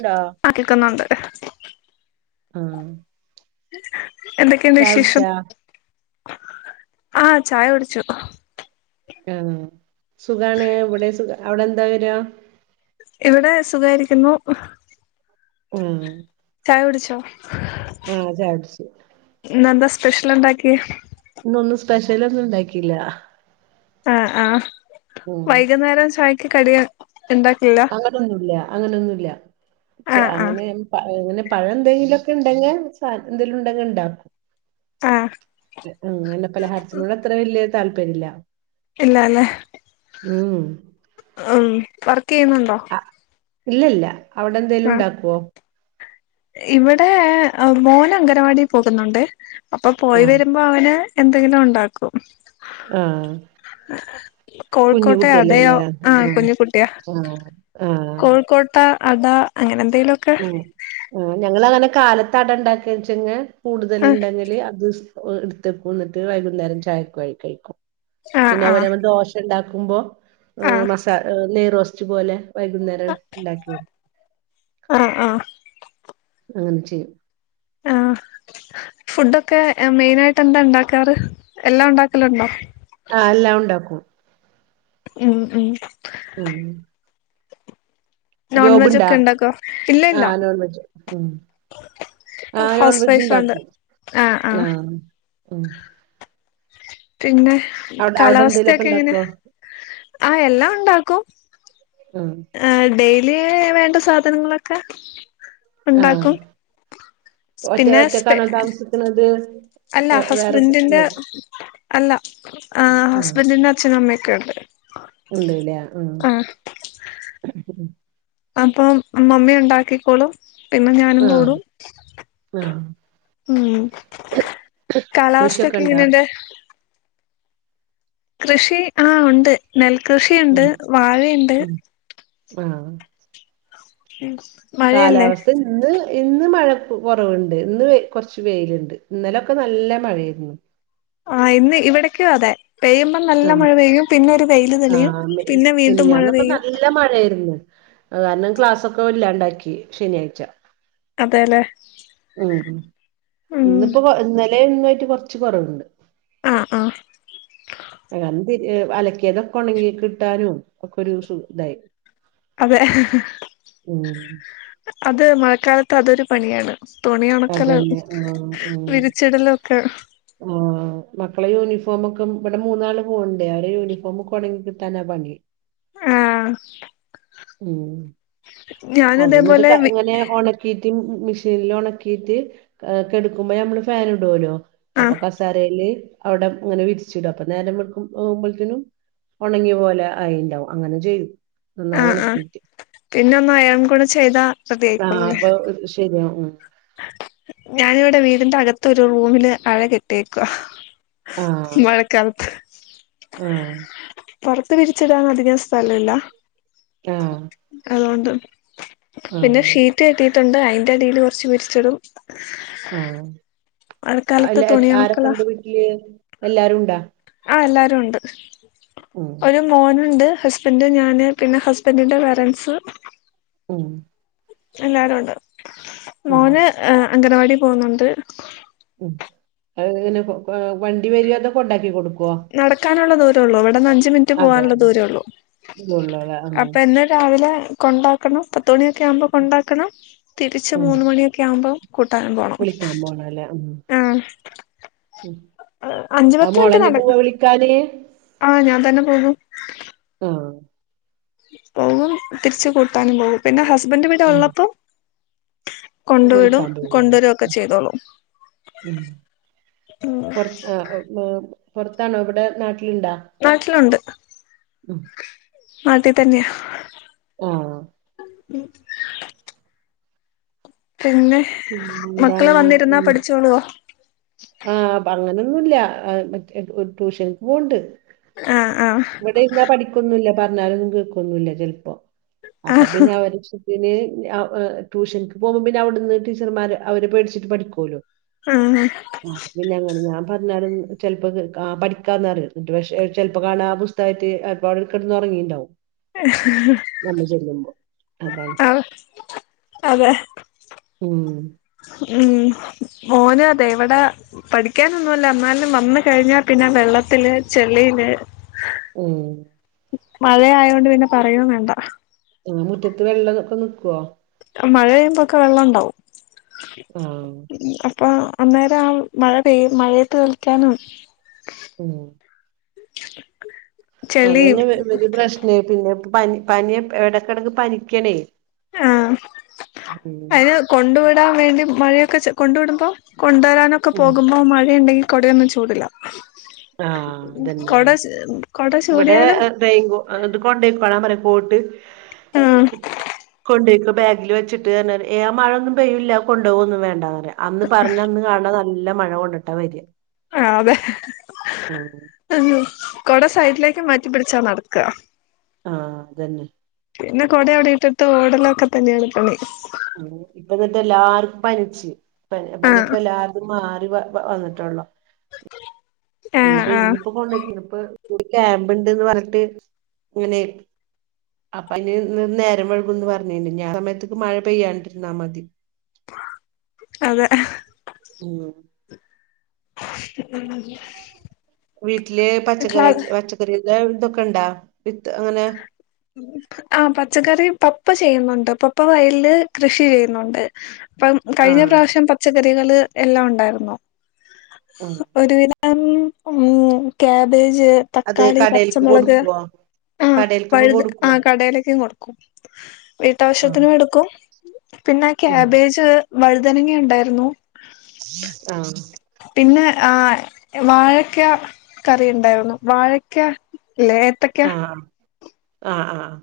ണ്ടോ [unintelligible] ആഹ് എന്തൊക്കെയുണ്ട് വിശേഷം കുടിച്ചാ ആഹ് ചായ കുടിച്ചു. ആഹ് സുഖാണ് ഇവിടെ സുഖ അവിടെ എന്താ വിവരം. ഇവിടെ സുഖയിരിക്കുന്നു. ഉം ചായ കുടിച്ചോ? ആഹ് ചായ കുടിച്ച് ഇന്ന് എന്താ സ്പെഷ്യൽ ഉണ്ടാക്കിയെ? ഇന്നൊന്നും സ്പെഷ്യൽ ഒന്നും ഉണ്ടാക്കിയില്ല. ആഹ് ആഹ് വൈകുന്നേരം ചായക്ക് കടിയ ഉണ്ടാക്കില്ലേ അങ്ങനൊന്നുല്ല അങ്ങനെയൊന്നുല്ല ചെ ആ ആ അങ്ങനെ അങ്ങനെ പഴ എന്തെങ്കിലുമൊക്കെ ഉണ്ടെങ്കിൽ എന്തേലും ഉണ്ടെങ്കിൽ ഉണ്ടാക്കും. ആ അങ്ങനെ പലഹാരത്തിനോട് അത്ര വലിയ താല്പര്യം ഇല്ല. ഇല്ല അല്ലേ [unintelligible] ഉം വർക്ക് ചെയ്യുന്നുണ്ടോ? ഇല്ല ഇല്ല അവിടെ എന്തേലും ആ ഉണ്ടാക്കുവോ? ഇവിടെ മോൻ അംഗനവാടി പോകുന്നുണ്ട് അപ്പൊ ആഹ് പോയിവരുമ്പോ അവന് എന്തെങ്കിലും ഒണ്ടാക്കും. ആഹ് [unintelligible] കുഞ്ഞു കോഴിക്കോട്ടെ കുട്ടിയല്ലേ അടയാ അല്ലേ ആഹ് കുഞ്ഞിക്കുട്ടിയാ ആഹ് ആഹ് കോഴിക്കോട്ട ട്ടാ അട അങ്ങനെ എന്തേലും ഉം ഹ് ഞങ്ങൾ അങ്ങനെ കാലത്ത് അട ഉണ്ടാക്കി വെച്ച് കൂടുതൽ ഉണ്ടെങ്കില് അത് എടുത്തക്കും എന്നിട്ട് വൈകുന്നേരം ചായക്ക് കഴിക്കും ആ ആ പിന്നെ ആ അത് പോലെ നമ്മ ദോശ ഉണ്ടാക്കുമ്പോ ആ മസ നെയ് റോസ്റ്റ് പോലെ വൈകുന്നേരം ഉണ്ടാക്കിട്ക്കും ആഹ് ആഹ് അങ്ങനെ ചെയ്യും ആഹ് ഫുഡൊക്കെ മെയിൻ ആയിട്ട് എന്താ ഉണ്ടാക്കാറ് എല്ലാം ഉണ്ടാക്കലുണ്ടോ? ആഹ് എല്ലാം ഉണ്ടാക്കും ഉം ഉം ഉം നോൺ വെജ് ജോബ്ണ്ടാ? ഒക്കെ ഉണ്ടാക്കോ ഇല്ല ഇല്ല ആഹ് ഗവണ്മെന്റ് ജോബ് ഉം ആഹ് ഹൗസ് നോൺവെജ് വൈഫാണ്ട് ഉണ്ടാക്കും. ആഹ് ഉം പിന്നെ അവടെ അവടെ എന്തേലൊക്കെ കാലാവസ്ഥയൊക്കെ എങ്ങനെ ഇണ്ടാക്കോ ആഹ് എല്ലാം ഉണ്ടാക്കും. ഉം ആഹ് ഡെയിലി വേണ്ട സാധനങ്ങളൊക്കെ ആഹ് ഉണ്ടാക്കും സ്പിന്നെ സ്‌പെ ത് അല്ല ഹസ്ബൻഡിന്റെ അല്ല ആഹ് ഹസ്ബൻഡിന്റെ അച്ഛനും അമ്മയൊക്കെ ഉണ്ട് ആഹ് ഉണ്ട്ല്ലേ ഉം ആഹ് അപ്പൊ മമ്മി ഉണ്ടാക്കിക്കോളും പിന്നെ ഞാനും ആഹ് കൂടും ആഹ് ഉം കാലാവസ്ഥ കൃഷിയൊക്കെ ഒക്കെ ഇണ്ടാ എങ്ങനെയണ്ട് കൃഷി ആഹ് ഉണ്ട് ഉം നെൽകൃഷിയുണ്ട് വാഴയുണ്ട് ഉം ആഹ് ഉം മഴയല്ലേ കാലാവസ്ഥ ഇന്ന് ഇന്ന് മഴ കൊറവ്ണ്ട് ഇന്ന് കൊറച്ച് വെയില്ണ്ട് ഇന്നലൊക്കെ നല്ല മഴയായിരുന്നു ആഹ് ഇന്ന് ഇവിടേക്കു അതെ പെയ്യുമ്പോ നല്ല ആഹ് മഴ പെയ്യും. പിന്നെ ഒരു വെയില് തെളിയും പിന്നെ വീണ്ടും മഴ പെയ്യും. ല്ല മഴായിരുന്നു. അത് കാരണം ക്ലാസ്സൊക്കെ ഇല്ലാണ്ടാക്കി ശനിയാഴ്ച അതെ ല്ലേ. ഉം ഇന്നിപ്പോ ഇന്നലേം ഇന്നായിട്ട് കൊറച്ച് കൊറവുണ്ട് ആഹ് ആഹ് ഏതായാലും തിരി അലക്ക്യതൊക്കെ ഒണങ്ങി കിട്ടാനും ഒക്കെ ഒരു സുഖ ഇതായി അതെ ഉം അത് മഴക്കാലത്ത് അതൊരു പണിയാണ്. തുണി ഒണക്കലും അതന്നെ ആഹ് വിരിച്ചിടലൊക്കെ ഓഹ് ആ മക്കളെ യൂണിഫോമ് ഒക്കെ ഇവിടെ മൂന്നാള് പോക്ണ്ടേ അവര് യൂണിഫോമ് ഒക്കെ ഒണങ്ങി കിട്ടാനാ പണി ആഹ് ഉം ഞാന് അത് ന്നിട്ട് ഇതേപോലെ ക വി ഇങ്ങനെ ഒണക്കി ക്കീട്ട് മിഷീനിൽ ഉണക്കീട്ട് കെടുക്കുമ്പോ നമ്മള് ഫാന് ഇടൊല്ലോ. അപ്പൊ ആഹ് കസാരയില് അവിടെ ങ്ങനെ വിരിച്ചുടും. അപ്പൊ നേരും വേൾക്കും പോകുമ്പോത്തിനും. ഒണങ്ങി പോലെ അയിണ്ടാവും അങ്ങനെ ചെയ്തു ആഹ് ആഹ് പിന്നെ ഒന്ന് അയൺ കൂടെ ചെയ്താ റെഡി ആഹ് ആയിക്കോളൂല്ലേ അപ്പൊ ശരിയാ ഉം. ഞാനിവിടെ വീടിന്റെ അകത്ത് ഒരു റൂമില് അഴ കെട്ടിയേക്കുവാ ആഹ് മഴക്കാലത്ത്. ആഹ് പൊറത്ത് വിരിച്ചിടാൻ അധികം സ്ഥലവില്ല ആഹ് അതോണ്ട്. പിന്നെ ആഹ് ഷീറ്റ് കെട്ടിയിട്ടുണ്ട്. അതിന്റെ അടീല് കു ച്ച് പെരിച്ചിടും ആഹ് എല്ല ആരൊക്കെ ഒണക്കല ഉണ്ട് വീട്ടില് എല്ലാരുണ്ടാ ആഹ് എല്ലാരും ഉണ്ട് ഉം ഒരു മോനുണ്ട് ഹസ്ബൻഡ്, ഞാന് പിന്നെ ഹസ്ബൻഡിന്റെ പേരൻറ്സ്. ഉം എല്ലാരു ഉണ്ട് ഉം മോന് അംഗനവാടി പോന്നുണ്ട് അങ്ങനെ കൊ വണ്ടി വരോ അതോ കൊണ്ടാക്കി കൊടുക്കുവോ നടക്കാനുള്ള ദൂരള്ളൂ. ഇവിടെന്ന് അഞ്ച് പത്തു മിനുട്ട് അതെ പോവാനുള്ള ദൂരമെള്ളൂ ഉള്ളൂല്ലേ ആ അപ്പം എന്നെ രാവിലെ കൊണ്ടാ ആക്കണം പത്ത് മണിയൊക്കെ ആവുമ്പോ കൊണ്ടാക്കണം തിരിച്ച് ഉം മൂന്ന് മണിയൊക്കെ ആവുമ്പോ കൂട്ടാനും പോണം. വിളിക്കാൻ പോണല്ലേ ഉം ആഹ് ഉം അഞ്ചു പത്ത് മിനിറ്റ് നട കളി ആഹ് ഞാൻ തന്നെ പോകും ആഹ് പോവും. തിരിച്ച് കൂട്ടാനും പോകും. പിന്നെ ഹസ്ബൻഡ് വീടെ ഉം ഉള്ളപ്പോ കൊണ്ട് വിടും. വിളിക്കാൻ പോവൂല്ലേ കൊണ്ടുവരും ഒക്കെ ചെയ്തോളൂ. അ [unintelligible] പുറത്താണോ ഇവിടെ നാട്ടിലുണ്ടാ നാട്ടിലുണ്ട് ഉം അതെ. തന്നെയാ. ആഹ് പിന്നെ മക്കള് പിന്നെന്താണ് തന്നിരുന്നാ പഠിച്ചോളുവോ ആഹ് അപ്പൊ അങ്ങനൊന്നുല്ല മറ്റെ ട്യൂഷനിക്ക് പോണ്ട് ആഹ് ആഹ് ഇവിടിരുന്ന പഠിക്കൊന്നില്ല പറഞ്ഞാലൊന്നും കേൾക്കൊന്നില്ല ചിലപ്പോ അപ്പൊ ആഹ് പിന്നെ അവര് ഇഷ്ട പിന്നെ ട്യൂഷനിക്ക് പോകുമ്പോ പിന്നെ അവിടെന്ന് ടീച്ചർമാര് അവര് പേടിച്ചിട്ട് പഠിക്കുല്ലോ ആം ഹ [unintelligible] [unintelligible] അപ്പൊ കിടന്ന് ഒറങ്ങിണ്ടാവും [unintelligible] അതാണ് ആഹ് അതെ ഉം ഉം മോനാതെ ഇവിടെ പഠിക്കാനൊന്നുല്ല എന്നാലും വന്ന കഴിഞ്ഞാ പിന്നെ വെള്ളത്തില് ചെളില് ഉം മഴയായോണ്ട് പിന്നെ പറയെം വേണ്ട ആഹ് മുറ്റത്ത് വെള്ളംക്കെ നിക്കുവോ മഴ പെയ്യുമ്പോക്കെ വെള്ളം ഉണ്ടാവും ആഹ് അപ്പൊ അന്നേരം ആ മഴ പെയ്യ മഴയത്ത് കളിക്കാനും ഉം ചെളീം പി പിന്നെ പനി പനിയ എടക്കിടക്കു പനിക്കണേ. ആഹ് അത് കൊണ്ടു വിടാൻ വേണ്ടി മഴയൊക്കെ ച കൊണ്ട് വിടുമ്പോ കൊണ്ടുവരാനൊക്കെ ഉം പോകുമ്പോ മഴയുണ്ടെങ്കിൽ കൊടയൊന്നും ചൂടില്ല ആഹ് അതന്നെ കൊട കൊട ചൂടിയാലും റെയിൻ കോ അന്നിട് കൊണ്ടയികോളാൻ പറയും കോട്ട് ആഹ് കൊടെക്ക് ബാഗില് വച്ചി ട്ട് മഴൊന്നും പെയ്യുല്ല കൊുപോകന്ന് വേണ്ടന്ന് അന്ന് പറഞ്ഞ അന്ന് നല്ല മഴ കൊണ്ടിട്ടാ വരിക ആഹ് അതെ [unintelligible] ഉം കൊട സൈഡിലേക്ക് മാറ്റി പിടിച്ചാ നടക്ക ആ അതന്നെ പിന്നെ കുട അവിടെ ഇട്ടിട്ട് ഓടലൊക്കെ തന്നെയാണ് കളി ഇപ്പ എന്നിട്ടെല്ലാർക്കും പനിച് ആഹ് പനിയൊക്കെ എല്ലാർകും മാറി വന്നിട്ടുള്ളൂ ആഹ് ഇനിയിപ്പോ ആഹ് ഇന്നിപ്പോ [inaudible] ഒരു ക്യാമ്പ് ഒണ്ടെന്ന് പറഞ്ഞിട്ട് അപ്പൊ അതിന് നേരം വഴകുംന്ന് പറഞ്ഞിട്ടണ്ട് ഞാൻ സമയത്തേക്ക് മഴ പെയ്യാണ്ടിരുന്നാൽ മതി അതെ ഉം ഉം വീട്ടില് പച്ചക്കറി പച്ചക്കറിയക്കാ ഇതൊക്കെ ഇണ്ടാ വിത്ത് അങ്ങനെ ആഹ പച്ചക്കറി പപ്പ ചെയ്യുന്നുണ്ട് പപ്പ വയലില് കൃഷി ചെയ്യുന്നുണ്ട്. ഇപ്പം കഴിഞ്ഞ ആഹ് പ്രാവശ്യം പച്ചക്കറികള് എല്ലാം ഉണ്ടായിരുന്നു. ഉം ഒരുവിധം ഉ ക്യാബേജ്, അത് തക്കാളി, കടേൽക്ക് പച്ചമുളക്, കൊടുക്കുവോ ആഹ് കടേൽക്കൊക്കെ പഴുത് ആ കൊടുക്കുവോ കടെലേക്കും കൊടുക്കും ആഹ് വീട്ടാവശ്യത്തിനും എടുക്കും. പിന്നെ ഉം ക്യാബേജ്, വഴുതനങ്ങ, ഉണ്ടായിരുന്നു. ആഹ് പിന്നെ വാഴക്ക കറി ഉണ്ടായിരുന്നു വാഴക്ക ലേ എത്ത ആഹ് ആഹങ ആഹ്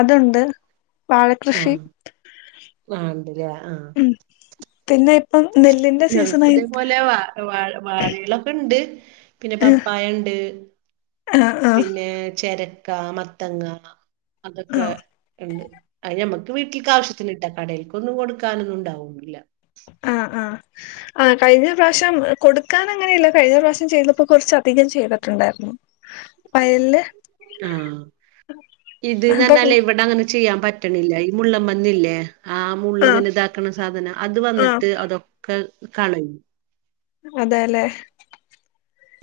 അതുണ്ട് വാഴകൃഷി ആഹ് ആഹ് ഉണ്ടല്ലേ ആഹ് ഉം പിന്നെ ഇപ്പം നെല്ലിന്റെ സീസൺ ഞങ്ങക്കും ആയിട്ട് ഇതേപോലെ വാ വാഴ വാഴകളൊക്കെണ്ട് പിന്നെ ആഹ് പപ്പായണ്ട്, ആഹ് പിന്നെ ചിരക്ക, മത്തങ്ങ. ആഹ് അതൊക്കെണ്ട് അതിന് ഞമ്മക്ക് വീട്ടിലക്ക് ആവശ്യത്തിന്ണ്ട് കടയിൽക്കൊന്നും കൊടുക്കാനൊന്നും ഉണ്ടാവുല്ല. ആഹ് ആഹ് ആഹ് കഴിഞ്ഞ പ്രാവശ്യം കൊടുക്കാൻ അങ്ങനെയില്ല കഴിഞ്ഞ പ്രാവശ്യം ചെയ്യതപ്പോ കുറച്ച് അധികം ചെയ്തിട്ടുണ്ടായിരുന്നു. വയലില് ആ ഇത്ന്ന് എന്ന് അപ്പൊ പറഞ്ഞാലേ ഇവിടെ അങ്ങനെ ചെയ്യാൻ പ പിന്നെല്ലേ ഈ മുള്ള പന്നില്ലേ ആ മുള്ള് ആഹ് ഇങ്ങനെ ഇതാക്കണ സാധനം അത് ആഹ് വന്നിട്ട് അതൊ [unintelligible] കളയും അതേല്ലേ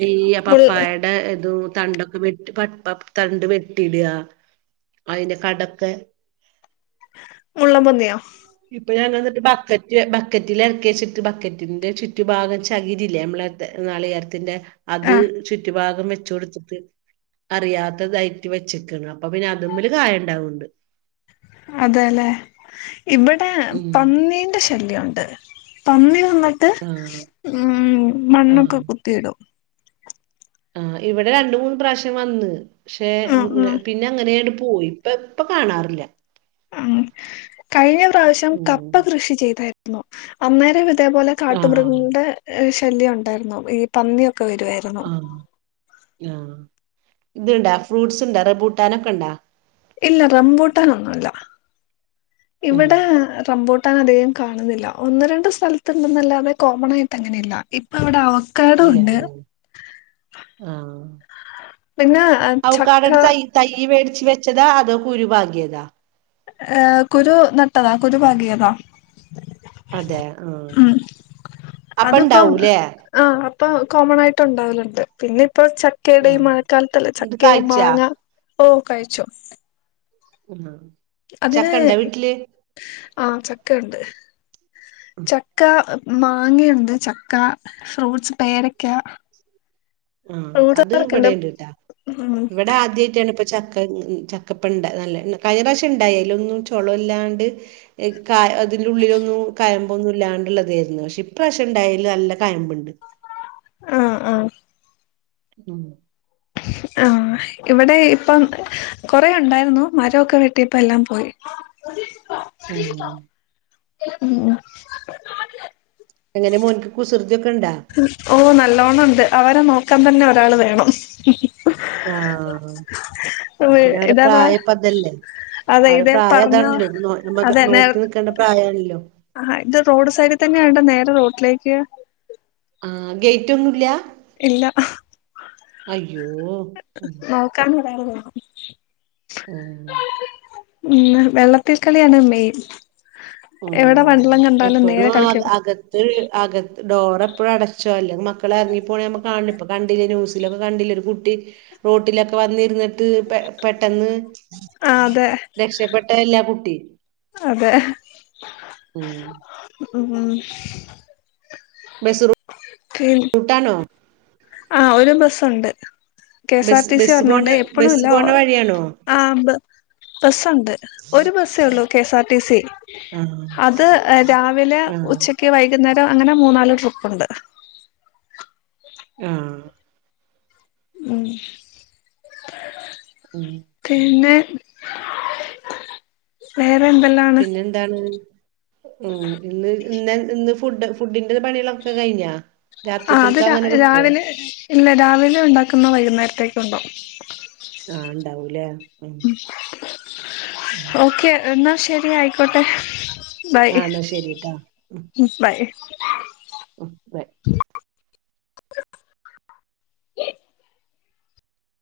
ഈ പപ്പായയുടെ ഇത് തണ്ടൊക്കെ വെട്ടി പപ്പ പ തണ്ട് വെട്ടിയിടുക അതിന്റെ കടക്ക് മുള്ളൻപന്നിയോ ഇപ്പൊ ഞാൻ വന്നിട്ട് ബക്കറ്റ് ബക്കറ്റിൽ ഇറക്കി വെച്ചിട്ട് ബക്കറ്റിന്റെ ചുറ്റു ഭാഗം ചകിരില്ലേ നമ്മള ത് നാളികരത്തിന്റെ അത് ആഹ് ചുറ്റുഭാഗം വെച്ച് കൊടുത്തു അറിയാത്തതായിട്ട് വെച്ചക്കണ് അപ്പൊ പിന്നെ അതമ്മില് കായം ഉണ്ടാവണ്ട് അതെല്ലെ ഇവിടെ ഉം പന്നീന്റെ ശ ശല്യണ്ട് പന്നി വന്നിട്ട് ആഹ് ഉം ആഹ് മണ്ണൊക്കെ കുത്തിയിടും ആഹ് ഇവിടെ രണ്ട് മൂന്ന് പ്രാവശ്യം വന്ന് പക്ഷെ ഉം പിന്നെ ഉം പിന്നേ അങ്ങനെയങ് പോയി ഇപ്പ ഇപ്പ കാണാറില്ല ഉം കഴിഞ്ഞ പ്രാവശ്യം കപ്പ ഉം കൃഷി ചെയ്തായിരുന്നു അന്നേരം ഇതേപോലെ ആഹ് കാട്ടുമൃഗങ്ങളുടെ ശല്യം ഉണ്ടായിരുന്നു ഈ പന്നിയൊക്കെ വരുവായിരുന്നു ആഹ് ആഹ് ഇത്ണ്ടാ ഫ്രൂട്ട്സ് ഇണ്ടാ റബൂട്ടാനൊക്കെ ഉണ്ടാ ഇല്ല റംബൂട്ടൻന്നുല്ല ഉം ഇവിടെ റംബൂ ട്ടാൻ അതികം കാണുന്നില്ല ഒന്ന് രണ്ട് സ്ഥലത്ത്ണ്ടെന്നല്ലാതെ കോമൺണായിട്ട് അങ്ങനെയല്ല ഇപ്പ അവിടെ അ ഇല്ലല്ലേ ആഹ് പിന്നെ ആ, ചക്ക അവക്കാടടെ തൈ തൈ വേടിച്ച് വെച്ചതാ അതോ കുരു പാകിയതോ ഏഹ് കുരു നട്ടതാ കുരു പാകിയതാ അതെ ആഹ് ഉം അതിപ്പം അപ്പണ്ടാവുംല്ലേ ആഹ് അപ്പൊ കോമൺണായിട്ട് ഉണ്ടാവലുണ്ട് പിന്നെ ഇപ്പോ ച കേട് ഈ ആഹ് മഴക്കാലത്തല്ല ഇത് ചക്ക കായ്ച്ചാ മാങ്ങ ഓ കയിച്ചോ ആഹ് അതിന് ചക്ക ഇണ്ടാ വീട്ടില് ആഹ് ചക്കണ്ട് ചക്ക, മാങ്ങണ്ട്, ചക്ക, ഫ്രൂട്ട്സ് പേരക്ക. [inaudible] ആഹ് അത് ഇവിടെ ഉണ്ട് കേട്ടാ ഉം ഇവിടെ ആദ്യമായിട്ടാണ് ഇപ്പ ച ക്ക ചക്കപ്പ ഇണ്ട നല്ല കഴിഞ്ഞ പ്രാവശ്യം ഇണ്ടായി അതിലൊന്നും ചോള ഇല്ലാണ്ട് ക അതിൽ ഉള്ളിലൊന്നും കയമ്പൊന്നും ഇല്ലാണ്ട്ള്ളതായിരുന്നു പക്ഷെ ഇപ്രാവശ്യം ഉണ്ടായേല് നല്ല കയമ്പ്ണ്ട് ആഹ് ആഹ് ഉം ആഹ് ഇവടെ ഇപ്പം കൊറെ ഉണ്ടായിരുന്നു മരമൊക്കെ വെട്ടിയപ്പോ എല്ലാം പോയി ഉം ഉം എങ്ങനെ മോൻക്ക് കുസൃതിയൊക്കെ ഉണ്ടാ ഓഹ് നല്ലോണംണ്ട് അവരെ നോക്കാൻ തന്നെ ഒരാള് വേണം ആഹ് പിന്നെ അവരെ ഇതാവാ പ്രായം ഇപ്പം അതല്ലേ അതെ അവരെ ഇതേ പ്രായം പറഞ്ഞോ അതാണല്ലോ നോ നമ്മക്ക് അതെ നേ നോക്കി നിക്കേണ്ട പ്രായാണല്ലോ ആ ഹ ഇത് റോഡ് സൈഡി തന്നെ ആയോണ്ട് നേരെ റോട്ടിലേക്ക് ആഹ് ഗേറ്റ് ഒന്നുല്ല ഇല്ല അയ്യോ ഉം കാണും കാണും കാണും ഉം ഇന്ന് വെള്ളത്തിൽ കളിയാണ് മെയിൻ എവടെ ഉം വെള്ളം കണ്ടാലും നേരെ എപ്പോഴും കളിക്കാണ് [unintelligible] അകത്ത് ഡോറെപ്പഴും അടച്ചോ അല്ലെങ്കി മക്കളെ എറങ്ങിപ്പോണ നമ്മ കാണണ് ഇപ്പൊ കണ്ടില്ലേ ന്യൂസിലൊക്കെ കണ്ടില്ലേ ഒരു കുട്ടി റോട്ടിലക്കെ വന്നിരുന്നിട്ട് പെ പെട്ടെന്ന് ആഹ് അതെ രക്ഷപ്പെട്ടതല്ലേ ആ കുട്ടി അതെ ഉം മ്ഹ് ബസ് റൂ റൂട്ടാണോ ആഹ് ഒര് ബസ്സൊണ്ട്. K S R bus T C bus പോണ ഒരെണ്ണോണ്ട് ബസ് എപ്പളൂല്ല പോണ വഴിയാണോ ആഹ് ബ ബസ്സൊണ്ട് ഒരു ബസ്സേ ഉള്ളു K S R T C ആഹ് അത് രാവിലെ ആഹ് ഉച്ച ക്ക് വൈകുന്നേരം അങ്ങനെ മൂന്നാല് ട്രിപ്പുണ്ട്. ആഹ് ഉം ഉം പിന്നെ വേറെ എന്തെല്ലാം പിന്നെ ന്താണ് ഉം ഇന്ന് ഇന്ന് ഇന്ന് ഫുഡ് ഫുഡിന്റെ പണികളൊക്കെ കഴിഞ്ഞാ ആഹ് അത് രാത്രിക്കൽക്ക് രാ അങ്ങനെ വെക്കുവോ രാവിലെ ഇല്ല രാവിലെ ഉണ്ടാക്കുന്ന വൈകുന്നേരത്തേക്കും ഒണ്ടാവും ആഹ് ഉണ്ടാവൂലേ ഉം മ്ഹ് ഓക്കെ എന്നാ ശരി ആയിക്കോട്ടെ ബൈ ആഹ് എന്നാ ശരിട്ടാ ഉം [unintelligible] ഉം ബൈ